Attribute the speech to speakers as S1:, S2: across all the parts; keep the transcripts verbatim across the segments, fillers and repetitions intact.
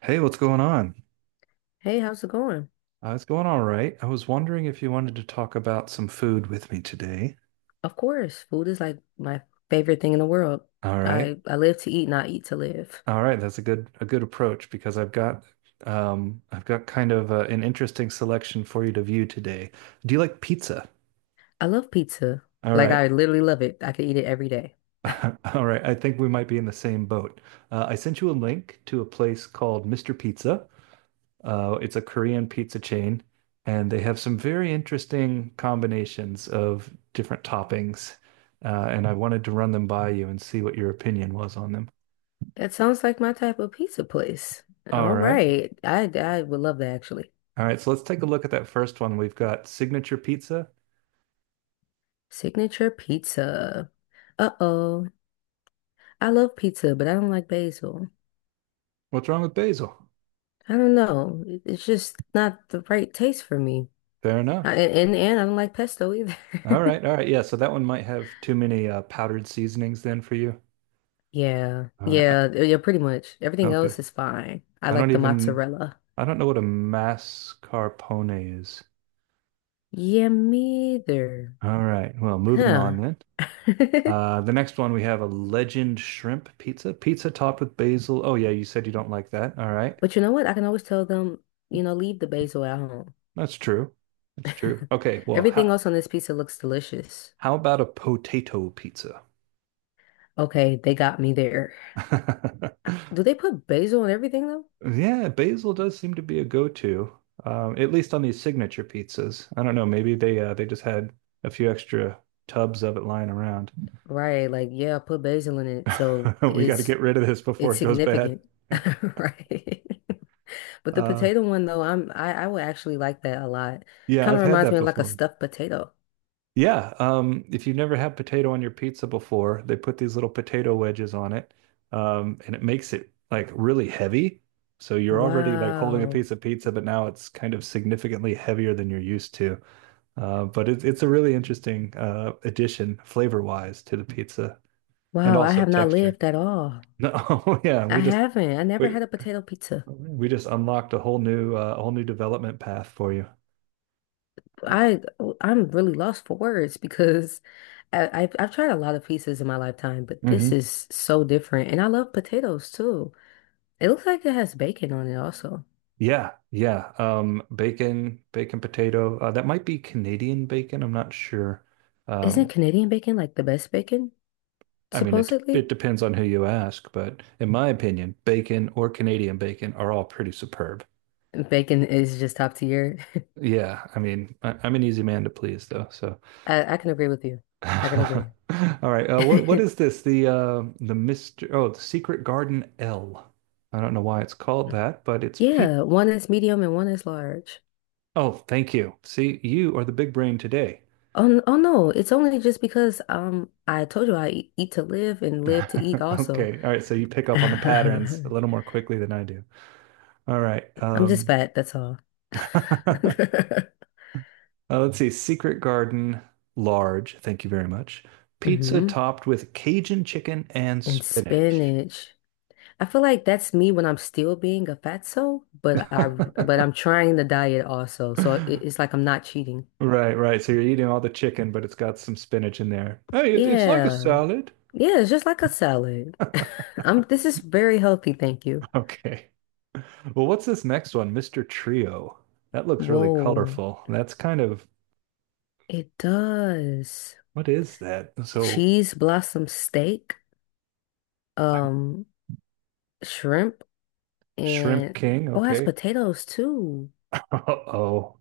S1: Hey, what's going on?
S2: Hey, how's it going?
S1: Uh, it's going all right. I was wondering if you wanted to talk about some food with me today.
S2: Of course, food is like my favorite thing in the world.
S1: All right.
S2: I I live to eat and I eat to live.
S1: All right, that's a good a good approach because I've got um I've got kind of uh, an interesting selection for you to view today. Do you like pizza?
S2: I love pizza.
S1: All
S2: Like
S1: right.
S2: I literally love it. I could eat it every day.
S1: All right. I think we might be in the same boat. Uh, I sent you a link to a place called mister Pizza. Uh, it's a Korean pizza chain, and they have some very interesting combinations of different toppings. Uh, and I wanted to run them by you and see what your opinion was on them.
S2: That sounds like my type of pizza place.
S1: All
S2: All
S1: right.
S2: right. I I would love that actually.
S1: All right. So let's take a look at that first one. We've got signature pizza.
S2: Signature pizza. Uh-oh. I love pizza, but I don't like basil.
S1: What's wrong with basil?
S2: I don't know. It- It's just not the right taste for me.
S1: Fair
S2: I,
S1: enough.
S2: and and I don't like pesto either.
S1: All right. All right. Yeah. So that one might have too many uh, powdered seasonings then for you.
S2: Yeah,
S1: All right. Uh,
S2: yeah, yeah, pretty much. Everything
S1: okay.
S2: else is fine. I
S1: I don't
S2: like the
S1: even,
S2: mozzarella.
S1: I don't know what a mascarpone is.
S2: Yeah, me either.
S1: All right. Well, moving
S2: Huh.
S1: on then. Uh, the next one we have a legend shrimp pizza. Pizza topped with basil. Oh yeah, you said you don't like that. All right.
S2: But you know what? I can always tell them, you know, leave the basil at home.
S1: That's true. That's true. Okay, well,
S2: Everything
S1: how
S2: else on this pizza looks delicious.
S1: how about a potato pizza?
S2: Okay, they got me there. Do they put basil in everything though?
S1: Yeah, basil does seem to be a go-to, um, at least on these signature pizzas. I don't know, maybe they uh, they just had a few extra tubs of it lying around.
S2: Right, like yeah, put basil in it, so
S1: We got to
S2: it's
S1: get rid of this before
S2: it's
S1: it goes bad.
S2: significant. Right. But the
S1: Uh,
S2: potato one though, I'm I, I would actually like that a lot.
S1: yeah,
S2: Kind
S1: I've
S2: of
S1: had
S2: reminds me
S1: that
S2: of like a
S1: before.
S2: stuffed potato.
S1: Yeah, um, if you've never had potato on your pizza before, they put these little potato wedges on it, um, and it makes it like really heavy. So you're already like holding a
S2: Wow.
S1: piece of pizza, but now it's kind of significantly heavier than you're used to. Uh, but it's it's a really interesting uh, addition flavor-wise to the pizza and
S2: Wow, I
S1: also
S2: have not
S1: texture.
S2: lived at all.
S1: No, yeah,
S2: I
S1: we just
S2: haven't. I never
S1: we
S2: had a potato pizza.
S1: we just unlocked a whole new uh, whole new development path for you.
S2: I I'm really lost for words because I, I've I've tried a lot of pizzas in my lifetime, but this is so different. And I love potatoes too. It looks like it has bacon on it also.
S1: Yeah, yeah. Um, bacon, bacon potato. Uh, that might be Canadian bacon. I'm not sure.
S2: Isn't
S1: Um,
S2: Canadian bacon like the best bacon,
S1: I mean, it
S2: supposedly?
S1: it depends on who you ask, but in my opinion, bacon or Canadian bacon are all pretty superb.
S2: Bacon is just top tier.
S1: Yeah, I mean, I, I'm an easy man to please, though. So,
S2: I, I can agree with you. I can
S1: all
S2: agree.
S1: right. Uh, what what is this? The uh, the mister Oh, the Secret Garden L. I don't know why it's called that, but it's Pete.
S2: Yeah, one is medium and one is large.
S1: Oh, thank you. See, you are the big brain today.
S2: Oh, n- oh no, it's only just because um I told you I eat, eat to live and live to eat also.
S1: Okay. All right. So you pick up on the patterns a
S2: I'm
S1: little more quickly than I do. All right.
S2: just
S1: Um,
S2: fat, that's all.
S1: uh, let's see. Secret Garden, large. Thank you very much. Pizza
S2: Hmm.
S1: topped with Cajun chicken and
S2: And
S1: spinach.
S2: spinach. I feel like that's me when I'm still being a fatso, but I but I'm trying the diet also, so it, it's like I'm not cheating.
S1: Right, right. So you're eating all the chicken, but it's got some spinach in there. Hey, it, it's like a
S2: Yeah.
S1: salad.
S2: Yeah, it's just like a salad. I'm This is very healthy, thank you.
S1: Okay. Well, what's this next one? mister Trio. That looks really
S2: Whoa,
S1: colorful. That's kind of
S2: it does.
S1: what is that? So
S2: Cheese blossom steak,
S1: I
S2: um, shrimp,
S1: Shrimp
S2: and
S1: King.
S2: oh, it has
S1: Okay.
S2: potatoes too.
S1: Uh-oh.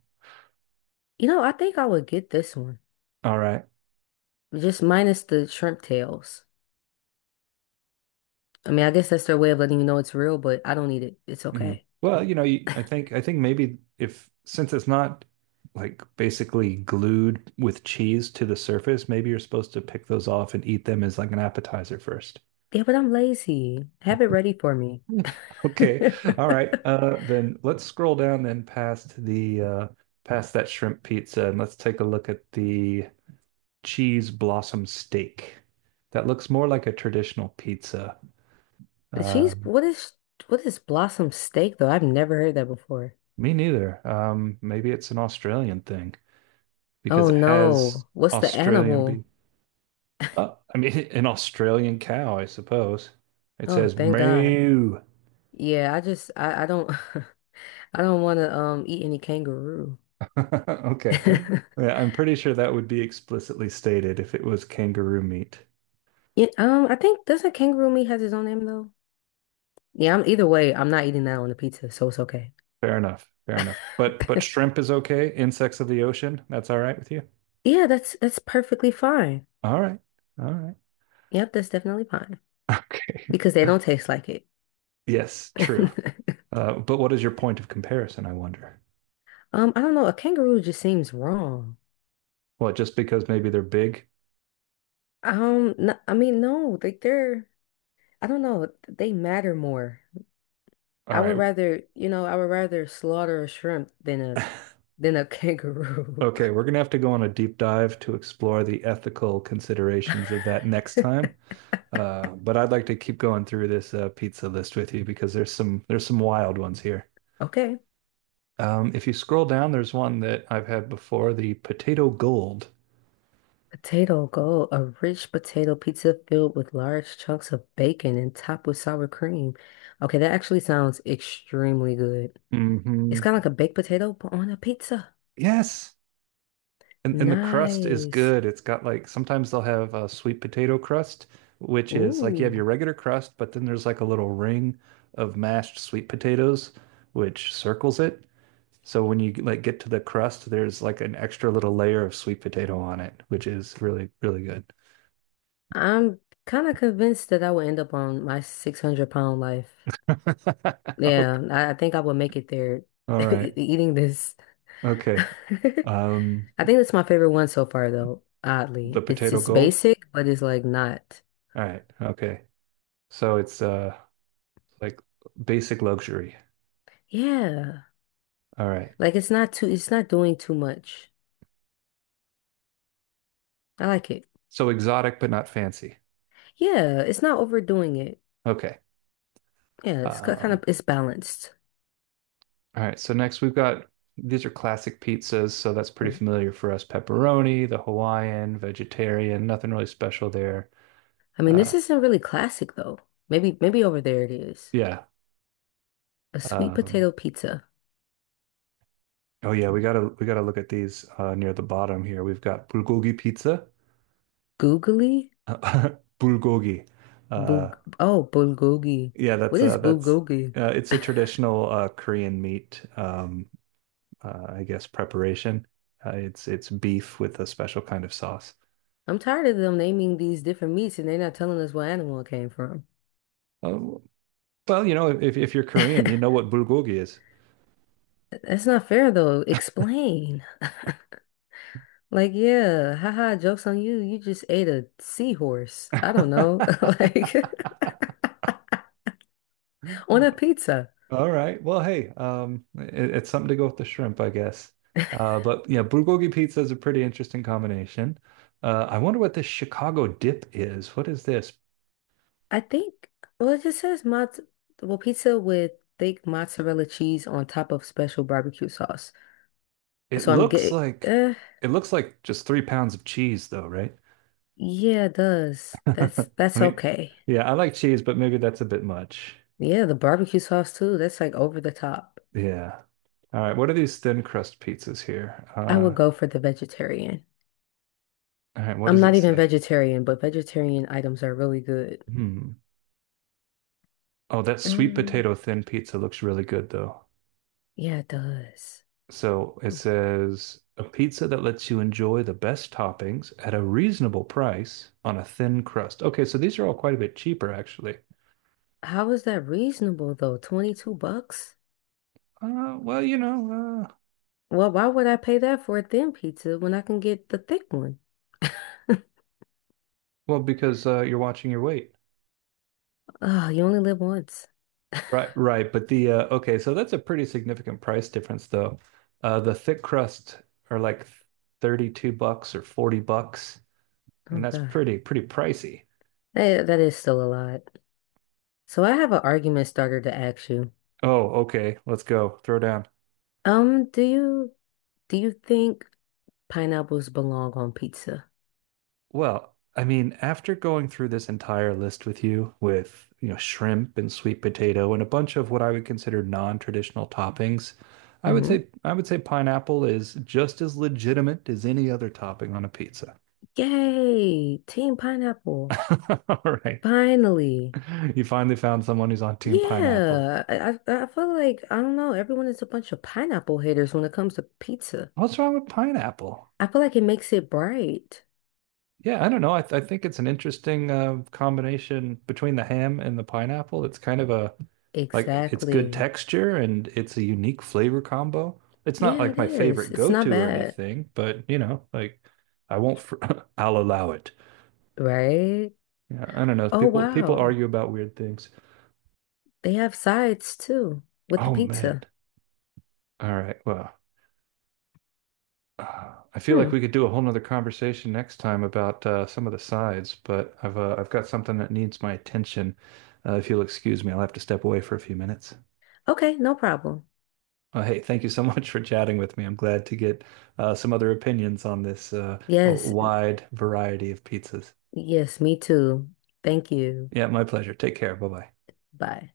S2: You know, I think I would get this one,
S1: All right.
S2: just minus the shrimp tails. I mean, I guess that's their way of letting you know it's real, but I don't need it. It's
S1: Mm.
S2: okay.
S1: Well, you know, you, I think I think maybe if since it's not like basically glued with cheese to the surface, maybe you're supposed to pick those off and eat them as like an appetizer first.
S2: Yeah, but I'm lazy. Have it ready for me.
S1: Okay. All right. Uh, then let's scroll down then past the uh, past that shrimp pizza and let's take a look at the cheese blossom steak. That looks more like a traditional pizza.
S2: The cheese,
S1: Um,
S2: what is what is blossom steak though? I've never heard that before.
S1: Me neither. Um, maybe it's an Australian thing because
S2: Oh
S1: it has
S2: no, what's the
S1: Australian beef.
S2: animal?
S1: Uh, I mean, an Australian cow, I suppose. It
S2: Oh,
S1: says
S2: thank God.
S1: moo.
S2: Yeah, I just I, I don't I don't want to um eat any kangaroo.
S1: Okay. Yeah, I'm pretty sure that would be explicitly stated if it was kangaroo meat.
S2: Yeah, um, I think doesn't kangaroo meat has its own name though? Yeah, I'm either way, I'm not eating that on the pizza, so it's okay.
S1: Fair enough. Fair enough. But but shrimp is okay. Insects of the ocean, that's all right with you.
S2: Yeah, that's that's perfectly fine.
S1: All right. All right.
S2: Yep, that's definitely fine
S1: Okay.
S2: because they don't taste like it.
S1: Yes, true. Uh, but what is your point of comparison, I wonder?
S2: Um, I don't know, a kangaroo just seems wrong.
S1: Well, just because maybe they're big?
S2: Um, n I I mean, no, like they're, I don't know, they matter more.
S1: All
S2: I
S1: right.
S2: would rather, you know, I would rather slaughter a shrimp than a than a kangaroo.
S1: Okay, we're gonna have to go on a deep dive to explore the ethical considerations of that next time. Uh, but I'd like to keep going through this uh, pizza list with you because there's some there's some wild ones here.
S2: Okay.
S1: Um, if you scroll down, there's one that I've had before, the potato gold.
S2: Potato Gold, a rich potato pizza filled with large chunks of bacon and topped with sour cream. Okay, that actually sounds extremely good. It's
S1: Hmm.
S2: kind of like a baked potato, but on a pizza.
S1: Yes, and and the crust is
S2: Nice.
S1: good. It's got like sometimes they'll have a sweet potato crust, which is like you have
S2: Ooh,
S1: your regular crust, but then there's like a little ring of mashed sweet potatoes, which circles it. So when you like get to the crust, there's like an extra little layer of sweet potato on it, which is really, really good.
S2: I'm kind of convinced that I will end up on my six hundred pound life. Yeah,
S1: Okay.
S2: I, I think I will make it there
S1: All
S2: e-
S1: right.
S2: eating this.
S1: Okay. Um,
S2: I think that's my favorite one so far, though,
S1: the
S2: oddly. It's
S1: potato
S2: it's
S1: gold.
S2: basic, but it's like not.
S1: All right. Okay. So it's uh like basic luxury.
S2: Yeah.
S1: All right.
S2: Like it's not too, it's not doing too much. I like it.
S1: So exotic but not fancy.
S2: Yeah, it's not overdoing it.
S1: Okay.
S2: Yeah, it's kind
S1: Um,
S2: of it's balanced.
S1: all right. So next we've got these are classic pizzas, so that's pretty
S2: Mm.
S1: familiar for us. Pepperoni, the Hawaiian, vegetarian, nothing really special there.
S2: I mean,
S1: Uh,
S2: this isn't really classic though. Maybe maybe over there it is.
S1: yeah.
S2: A sweet
S1: Um,
S2: potato pizza.
S1: Oh yeah, we gotta we gotta look at these uh, near the bottom here. We've got bulgogi pizza,
S2: Googly?
S1: bulgogi. Uh,
S2: Bug oh, bulgogi.
S1: yeah,
S2: What
S1: that's
S2: is
S1: uh, that's
S2: bulgogi?
S1: uh, it's a traditional uh, Korean meat, um, uh, I guess preparation. Uh, it's it's beef with a special kind of sauce.
S2: I'm tired of them naming these different meats and they're not telling us what animal it came from.
S1: Uh, well, you know, if if you're Korean, you know what bulgogi is.
S2: That's not fair though. Explain. Like, yeah, haha, joke's on you. You just ate a seahorse. I don't know. Like On a pizza.
S1: All right. Well, hey, um, it, it's something to go with the shrimp, I guess. Uh, but yeah, bulgogi pizza is a pretty interesting combination. Uh, I wonder what this Chicago dip is. What is this?
S2: I think, well, it just says mozz well, pizza with thick mozzarella cheese on top of special barbecue sauce.
S1: It
S2: So I'm
S1: looks
S2: getting,
S1: like
S2: uh,
S1: it looks like just three pounds of cheese, though, right?
S2: yeah, it does.
S1: I
S2: That's that's
S1: mean,
S2: okay.
S1: yeah, I like cheese, but maybe that's a bit much.
S2: Yeah, the barbecue sauce too. That's like over the top.
S1: Yeah. All right. What are these thin crust pizzas here?
S2: I would
S1: Uh,
S2: go for the vegetarian.
S1: all right. What
S2: I'm
S1: does
S2: not
S1: it
S2: even
S1: say?
S2: vegetarian, but vegetarian items are really good.
S1: Hmm. Oh, that sweet
S2: Um,
S1: potato thin pizza looks really good, though.
S2: yeah, it does.
S1: So it says a pizza that lets you enjoy the best toppings at a reasonable price on a thin crust. Okay, so these are all quite a bit cheaper, actually.
S2: How is that reasonable though? twenty-two bucks?
S1: Uh, well, you know, uh,
S2: Well, why would I pay that for a thin pizza when I can get the thick one?
S1: well, because uh, you're watching your weight.
S2: Oh, you only live once.
S1: Right, right. But the uh, okay, so that's a pretty significant price difference, though. Uh, the thick crust are like thirty-two bucks or forty bucks,
S2: Oh
S1: and that's
S2: God.
S1: pretty, pretty pricey.
S2: That, that is still a lot. So I have an argument starter to ask you.
S1: Oh, okay, let's go. Throw down.
S2: Um, do you do you think pineapples belong on pizza?
S1: Well, I mean, after going through this entire list with you, with, you know, shrimp and sweet potato and a bunch of what I would consider non-traditional toppings, I would
S2: Mm-hmm.
S1: say I would say pineapple is just as legitimate as any other topping on a pizza.
S2: Yay, Team Pineapple.
S1: All right.
S2: Finally.
S1: You finally found someone who's on team pineapple.
S2: Yeah. I, I I feel like I don't know, everyone is a bunch of pineapple haters when it comes to pizza.
S1: What's wrong with pineapple?
S2: I feel like it makes it bright.
S1: Yeah, I don't know. I, th I think it's an interesting uh, combination between the ham and the pineapple. It's kind of a like it's good
S2: Exactly.
S1: texture and it's a unique flavor combo. It's not
S2: Yeah,
S1: like
S2: it
S1: my
S2: is.
S1: favorite
S2: It's not
S1: go-to or
S2: bad,
S1: anything, but you know, like I won't fr I'll allow it.
S2: right?
S1: Yeah, I don't know.
S2: Oh
S1: People people
S2: wow.
S1: argue about weird things.
S2: They have sides too with the
S1: Oh man.
S2: pizza.
S1: All right. Well. uh, I feel like
S2: Hmm.
S1: we could do a whole nother conversation next time about uh, some of the sides, but I've uh, I've got something that needs my attention. Uh, if you'll excuse me, I'll have to step away for a few minutes.
S2: Okay, no problem.
S1: Uh, hey, thank you so much for chatting with me. I'm glad to get uh, some other opinions on this uh,
S2: Yes,
S1: wide variety of pizzas.
S2: yes, me too. Thank you.
S1: Yeah, my pleasure. Take care. Bye bye.
S2: Bye.